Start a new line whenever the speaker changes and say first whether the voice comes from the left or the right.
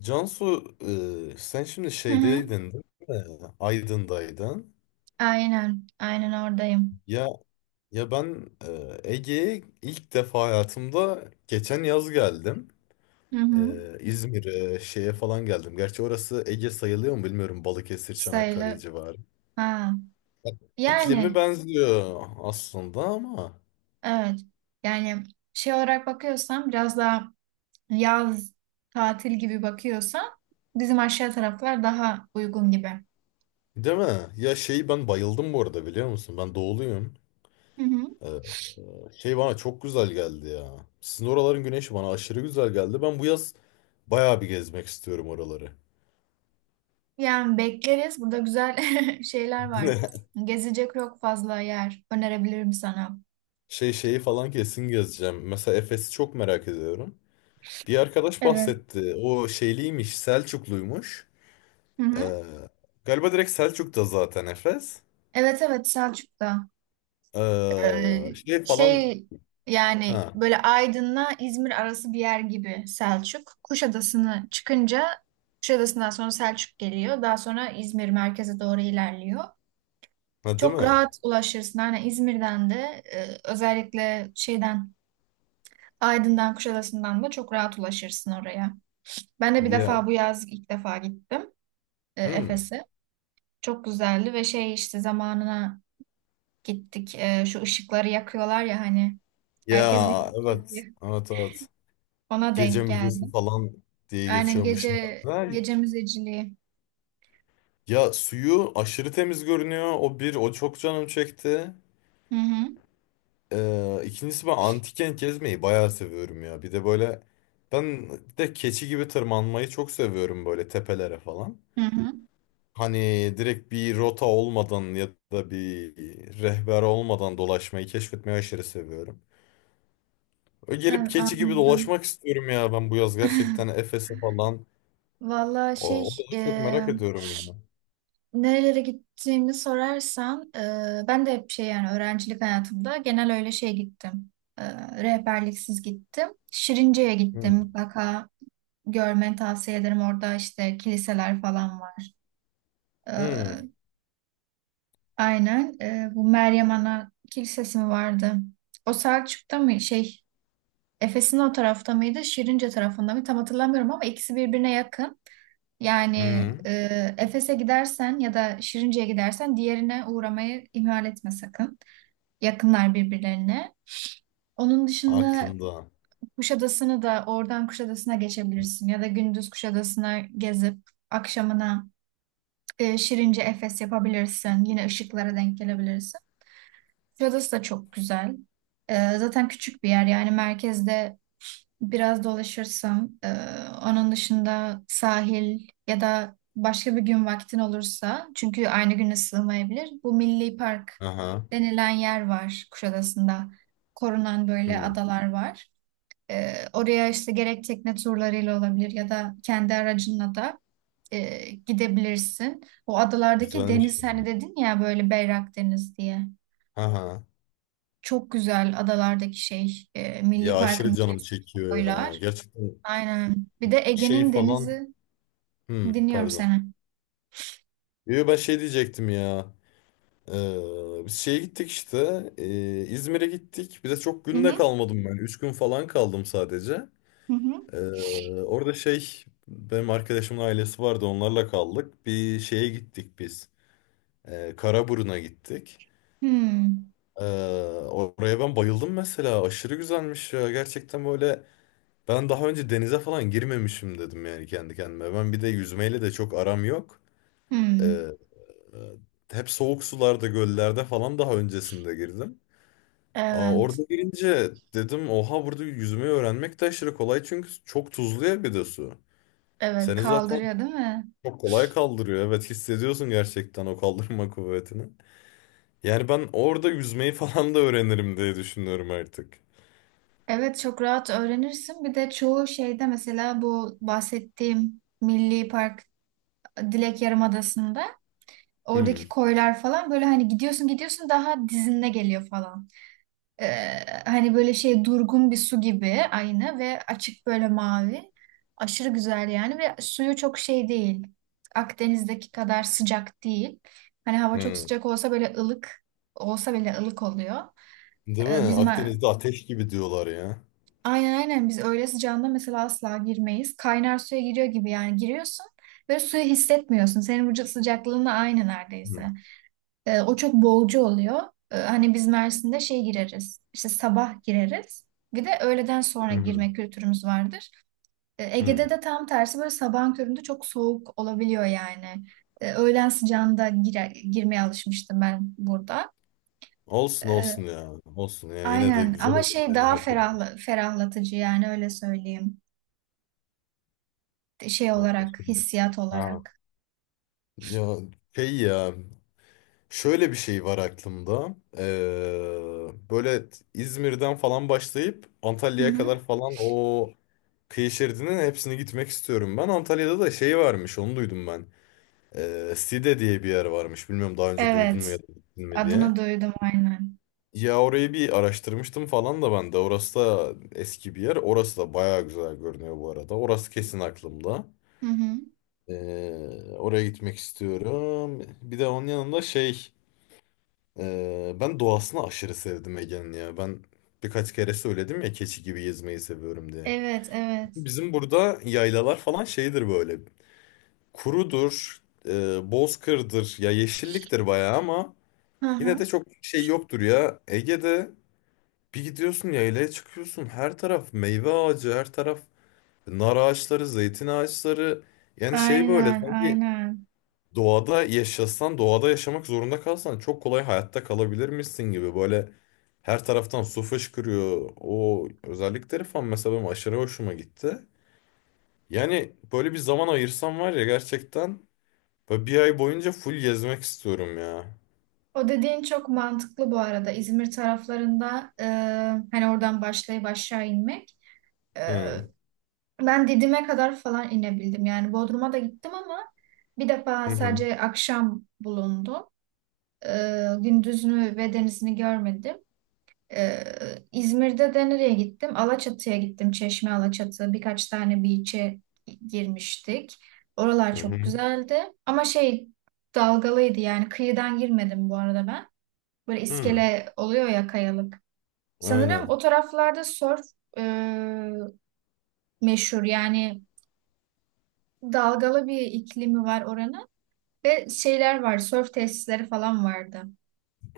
left: Cansu, sen şimdi
right: Hı hı.
left: şeydeydin, değil mi? Aydın'daydın.
right: Aynen. Aynen oradayım.
left: Ya ya ben Ege'ye ilk defa hayatımda geçen yaz geldim.
right: Hı hı.
left: İzmir'e, şeye falan geldim. Gerçi orası Ege sayılıyor mu bilmiyorum. Balıkesir, Çanakkale
right: Sayılır.
left: civarı.
right: Ha.
left: İklimi
right: Yani
left: benziyor aslında ama
right: evet. Yani şey olarak bakıyorsam biraz daha yaz tatil gibi bakıyorsam bizim aşağı taraflar daha uygun gibi.
left: değil mi? Ya şeyi ben bayıldım bu arada biliyor musun? Ben doğuluyum.
right: Hı hı.
left: E, şey bana çok güzel geldi ya. Sizin oraların güneşi bana aşırı güzel geldi. Ben bu yaz bayağı bir gezmek istiyorum oraları.
right: Yani bekleriz. Burada güzel şeyler var. Gezecek çok fazla yer önerebilirim sana.
left: Şey şeyi falan kesin gezeceğim. Mesela Efes'i çok merak ediyorum. Bir arkadaş
right: Evet.
left: bahsetti. O şeyliymiş, Selçukluymuş.
right: Hı hı.
left: Ee, galiba direkt Selçuk'ta zaten Efes.
right: Evet evet Selçuk'ta. Ee,
left: Şey falan...
right: şey yani
left: Ha,
right: böyle Aydın'la İzmir arası bir yer gibi Selçuk. Kuşadası'nı çıkınca Kuşadası'ndan sonra Selçuk geliyor. Daha sonra İzmir merkeze doğru ilerliyor.
left: ha değil
right: Çok
left: mi?
right: rahat ulaşırsın. Hani İzmir'den de özellikle şeyden Aydın'dan Kuşadası'ndan da çok rahat ulaşırsın oraya. Ben de bir
left: Ya,
right: defa bu yaz ilk defa gittim
left: hmm.
right: Efes'e. Çok güzeldi ve şey işte zamanına gittik. Şu ışıkları yakıyorlar ya hani herkes video
left: Ya evet,
right: çekiyor.
left: evet evet.
right: Bana
left: Gece
right: denk geldi.
left: müzesi falan diye
right: Aynen
left: geçiyormuş
right: gece
left: herhalde.
right: gece müzeciliği.
left: Ya suyu aşırı temiz görünüyor. O çok canım çekti.
right: Hı hı.
left: İkincisi ben antiken gezmeyi bayağı seviyorum ya. Bir de böyle ben de keçi gibi tırmanmayı çok seviyorum böyle tepelere falan.
right: Hı hı.
left: Hani direkt bir rota olmadan ya da bir rehber olmadan dolaşmayı keşfetmeyi aşırı seviyorum. Öyle gelip
right: Evet,
left: keçi gibi
right: anladım.
left: dolaşmak istiyorum ya ben bu yaz gerçekten Efes'e falan.
right: Valla
left: O,
right: şey
left: o da çok merak ediyorum yani.
right: nerelere gittiğimi sorarsan ben de hep şey yani öğrencilik hayatımda genel öyle şey gittim. E, Rehberliksiz gittim. Şirince'ye gittim,
left: Hmm.
right: mutlaka görmeni tavsiye ederim. Orada işte kiliseler falan var.
left: Hmm.
right: E, Bu Meryem Ana Kilisesi mi vardı? O Selçuk'ta mı, şey Efes'in o tarafta mıydı, Şirince tarafında mı? Tam hatırlamıyorum ama ikisi birbirine yakın. Yani
left: Hmm.
right: Efes'e gidersen ya da Şirince'ye gidersen diğerine uğramayı ihmal etme sakın. Yakınlar birbirlerine. Onun dışında
left: Aklımda.
right: Kuşadası'nı da oradan Kuşadası'na geçebilirsin ya da gündüz Kuşadası'na gezip akşamına Şirince Efes yapabilirsin. Yine ışıklara denk gelebilirsin. Kuşadası da çok güzel. E, zaten küçük bir yer, yani merkezde biraz dolaşırsam, onun dışında sahil ya da başka bir gün vaktin olursa, çünkü aynı güne sığmayabilir. Bu Milli Park
left: Aha.
right: denilen yer var Kuşadası'nda. Korunan böyle
left: Hmm.
right: adalar var. Oraya işte gerek tekne turlarıyla olabilir ya da kendi aracınla da gidebilirsin. O adalardaki
left: Güzelmiş
right: deniz
left: yani.
right: hani dedin ya böyle berrak deniz diye.
left: Aha.
right: Çok güzel adalardaki şey, Milli
left: Ya aşırı
right: Park'ın
left: canım
right: içerisindeki
left: çekiyor ya.
right: koylar.
left: Gerçekten
right: Aynen. Bir de
left: şey
right: Ege'nin
left: falan.
right: denizi
left: Hmm,
right: dinliyorum
left: pardon.
right: seni.
left: Yo, ben şey diyecektim ya. Biz şeye gittik işte. İzmir'e gittik. Bir de çok
right: Hı
left: günde
right: hı.
left: kalmadım ben. Üç gün falan kaldım sadece.
right: Hı hı.
left: Ee, orada şey benim arkadaşımın ailesi vardı. Onlarla kaldık. Bir şeye gittik biz. Karaburun'a gittik.
right: Hmm.
left: Ee, oraya ben bayıldım mesela. Aşırı güzelmiş ya. Gerçekten böyle ben daha önce denize falan girmemişim dedim yani kendi kendime. Ben bir de yüzmeyle de çok aram yok. Ee,
right: Hmm.
left: e, hep soğuk sularda, göllerde falan daha öncesinde girdim. Aa, orada
right: Evet.
left: girince dedim oha burada yüzmeyi öğrenmek de aşırı kolay çünkü çok tuzlu ya bir de su.
right: Evet.
left: Seni zaten
right: Kaldırıyor değil mi?
left: çok kolay kaldırıyor. Evet hissediyorsun gerçekten o kaldırma kuvvetini. Yani ben orada yüzmeyi falan da öğrenirim diye düşünüyorum artık.
right: Evet, çok rahat öğrenirsin. Bir de çoğu şeyde mesela bu bahsettiğim Milli Park Dilek Yarımadası'nda oradaki
left: Hmm.
right: koylar falan böyle hani gidiyorsun daha dizinde geliyor falan. Ee, Hani böyle şey durgun bir su gibi aynı ve açık böyle mavi. Aşırı güzel yani ve suyu çok şey değil. Akdeniz'deki kadar sıcak değil. Hani hava çok
left: Hmm.
right: sıcak olsa böyle ılık olsa bile ılık oluyor.
left: Değil mi?
right: Biz
left: Akdeniz'de ateş gibi diyorlar ya.
right: aynen aynen biz öyle sıcağında mesela asla girmeyiz. Kaynar suya giriyor gibi yani giriyorsun ve suyu hissetmiyorsun. Senin vücut sıcaklığınla aynı
left: Hmm.
right: neredeyse. O çok boğucu oluyor. Hani biz Mersin'de şey gireriz. İşte sabah gireriz. Bir de öğleden sonra
left: Hmm.
right: girme kültürümüz vardır. Ege'de
left: Hmm.
right: de tam tersi, böyle sabahın köründe çok soğuk olabiliyor yani. Öğlen sıcağında girmeye alışmıştım ben burada.
left: Olsun olsun
right: E,
left: ya. Olsun ya. Yine de
right: aynen
left: güzel
right: ama
left: olur
right: şey
left: yani
right: daha
left: her türlü.
right: ferahlatıcı yani, öyle söyleyeyim. Şey
left: Aa,
right: olarak,
left: şey-
right: hissiyat
left: Ha.
right: olarak.
left: Ya şey ya şöyle bir şey var aklımda. Böyle İzmir'den falan başlayıp
right: Hı
left: Antalya'ya
right: hı.
left: kadar falan o kıyı şeridinin hepsini gitmek istiyorum ben. Antalya'da da şey varmış onu duydum ben. Side diye bir yer varmış. Bilmiyorum daha önce duydun
right: Evet.
left: mu ya da gittin mi diye.
right: Adını duydum aynen.
left: Ya orayı bir araştırmıştım falan da ben de. Orası da eski bir yer. Orası da bayağı güzel görünüyor bu arada. Orası kesin aklımda.
right: Hı hı.
left: Oraya gitmek istiyorum. Bir de onun yanında şey ben doğasını aşırı sevdim Ege'nin ya. Ben birkaç kere söyledim ya keçi gibi gezmeyi seviyorum diye.
right: Evet, evet.
left: Bizim burada yaylalar falan şeydir böyle. Kurudur, bozkırdır, ya yeşilliktir bayağı ama
right: Hı
left: yine
right: hı.
left: de çok şey yoktur ya. Ege'de bir gidiyorsun yaylaya çıkıyorsun her taraf meyve ağacı, her taraf nar ağaçları, zeytin ağaçları. Yani şey böyle
right: Aynen,
left: sanki
right: aynen.
left: doğada yaşasan, doğada yaşamak zorunda kalsan çok kolay hayatta kalabilir misin gibi böyle her taraftan su fışkırıyor. O özellikleri falan mesela benim aşırı hoşuma gitti. Yani böyle bir zaman ayırsam var ya gerçekten böyle bir ay boyunca full gezmek istiyorum ya.
right: O dediğin çok mantıklı bu arada. İzmir taraflarında hani oradan başlayıp aşağı inmek. E,
left: Hı
right: Ben Didim'e kadar falan inebildim. Yani Bodrum'a da gittim ama bir defa
left: hı hı
right: sadece akşam bulundum. E, Gündüzünü ve denizini görmedim. E, İzmir'de de nereye gittim? Alaçatı'ya gittim. Çeşme Alaçatı. Birkaç tane beach'e girmiştik. Oralar
left: hı
right: çok
left: hı.
right: güzeldi. Ama şey dalgalıydı, yani kıyıdan girmedim bu arada ben. Böyle
left: Hı.
right: iskele oluyor ya, kayalık. Sanırım
left: Aynen.
right: o taraflarda surf e, meşhur. Yani dalgalı bir iklimi var oranın. Ve şeyler var, surf tesisleri falan vardı.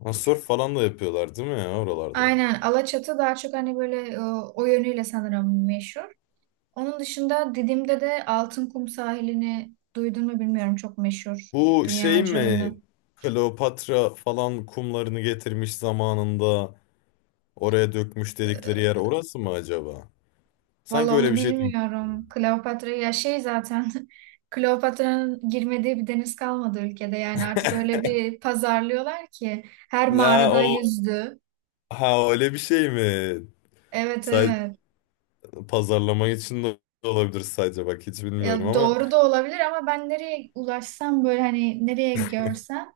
left: Ha, surf falan da yapıyorlar değil mi ya oralarda?
right: Aynen Alaçatı daha çok hani böyle o yönüyle sanırım meşhur. Onun dışında Didim'de de Altınkum sahilini duydun mu bilmiyorum, çok meşhur.
left: Bu şey
right: Dünyaca ünlü.
left: mi? Kleopatra falan kumlarını getirmiş zamanında. Oraya dökmüş dedikleri yer
right: E,
left: orası mı acaba?
right: Valla
left: Sanki öyle
right: onu
left: bir şey duymuştum.
right: bilmiyorum. Kleopatra ya şey zaten Kleopatra'nın girmediği bir deniz kalmadı ülkede. Yani artık öyle bir pazarlıyorlar ki her
left: Ha
right: mağarada
left: o
right: yüzdü.
left: ha öyle bir şey mi?
right: Evet
left: Say
right: evet.
left: pazarlama için de olabilir sadece bak hiç bilmiyorum
right: Ya
left: ama
right: doğru da olabilir ama ben nereye ulaşsam böyle hani nereye görsem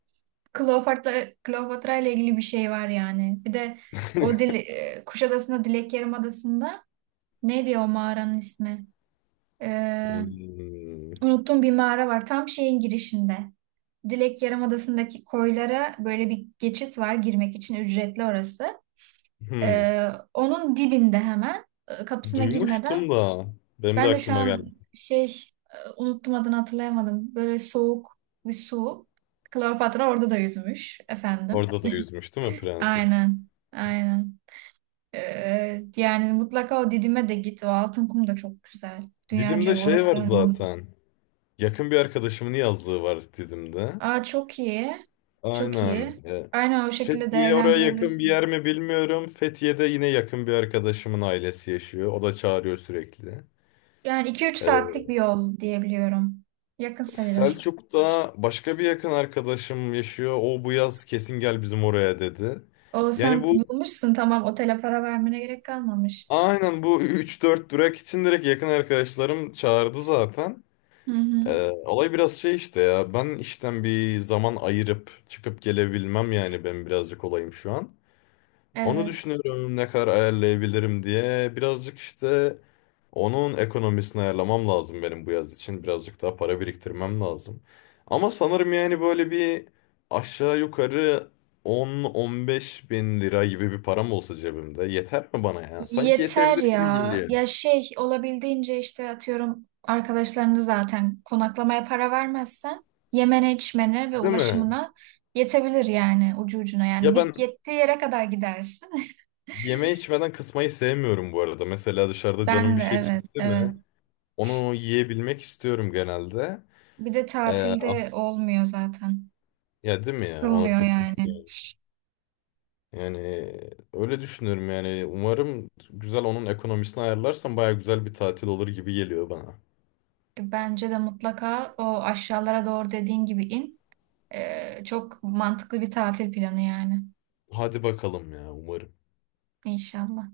right: Kleopatra ile ilgili bir şey var yani. Bir de o dil, Kuşadası'nda Dilek Yarımadası'nda neydi o mağaranın ismi? Ee,
left: Hmm.
right: Unuttuğum bir mağara var tam şeyin girişinde. Dilek Yarımadası'ndaki koylara böyle bir geçit var, girmek için ücretli orası.
left: Hmm.
right: Onun dibinde hemen kapısına girmeden
left: Duymuştum da benim de
right: ben de şu
left: aklıma geldi.
right: an şey unuttum adını, hatırlayamadım. Böyle soğuk bir su. Kleopatra orada da yüzmüş efendim.
left: Orada da yüzmüş değil mi prenses?
right: Aynen. Aynen. Yani mutlaka o Didim'e de git. O altın kum da çok güzel.
left: Didim'de
right: Dünyaca
left: şey
right: orası
left: var zaten. Yakın bir arkadaşımın yazlığı var Didim'de.
right: Aa, çok iyi. Çok
left: Aynen.
right: iyi. Aynen o şekilde
left: Fethiye oraya yakın bir
right: değerlendirebilirsin.
left: yer mi bilmiyorum. Fethiye'de yine yakın bir arkadaşımın ailesi yaşıyor. O da çağırıyor sürekli.
right: Yani iki üç
left: E,
right: saatlik bir yol diyebiliyorum. Yakın sayılır.
left: Selçuk'ta başka bir yakın arkadaşım yaşıyor. O bu yaz kesin gel bizim oraya dedi.
right: O
left: Yani
right: sen
left: bu
right: bulmuşsun, tamam, otele para vermene gerek kalmamış.
left: aynen bu üç dört durak için direkt yakın arkadaşlarım çağırdı zaten.
right: Hı hı.
left: Olay biraz şey işte ya ben işten bir zaman ayırıp çıkıp gelebilmem yani ben birazcık olayım şu an. Onu
right: Evet.
left: düşünüyorum ne kadar ayarlayabilirim diye. Birazcık işte onun ekonomisini ayarlamam lazım benim bu yaz için. Birazcık daha para biriktirmem lazım. Ama sanırım yani böyle bir aşağı yukarı 10-15 bin lira gibi bir param olsa cebimde yeter mi bana ya? Sanki
right: Yeter
left: yetebilir gibi
right: ya.
left: geliyor.
right: Ya şey olabildiğince işte atıyorum arkadaşlarını, zaten konaklamaya para vermezsen yemene, içmene ve
left: Değil mi?
right: ulaşımına yetebilir yani, ucu ucuna yani,
left: Ya
right: bit
left: ben
right: yettiği yere kadar gidersin.
left: yeme içmeden kısmayı sevmiyorum bu arada. Mesela dışarıda canım
right: Ben
left: bir
right: de
left: şey
right: evet
left: çekti
right: evet.
left: mi? Onu yiyebilmek istiyorum genelde.
right: Bir de
left: Ee,
right: tatilde
left: as-
right: olmuyor zaten.
left: ya değil mi ya? Onu
right: Kısılmıyor
left: kısmak.
right: yani.
left: Yani öyle düşünüyorum yani. Umarım güzel onun ekonomisini ayarlarsam baya güzel bir tatil olur gibi geliyor bana.
right: Bence de mutlaka o aşağılara doğru dediğin gibi in. Çok mantıklı bir tatil planı yani.
left: Hadi bakalım ya umarım.
right: İnşallah.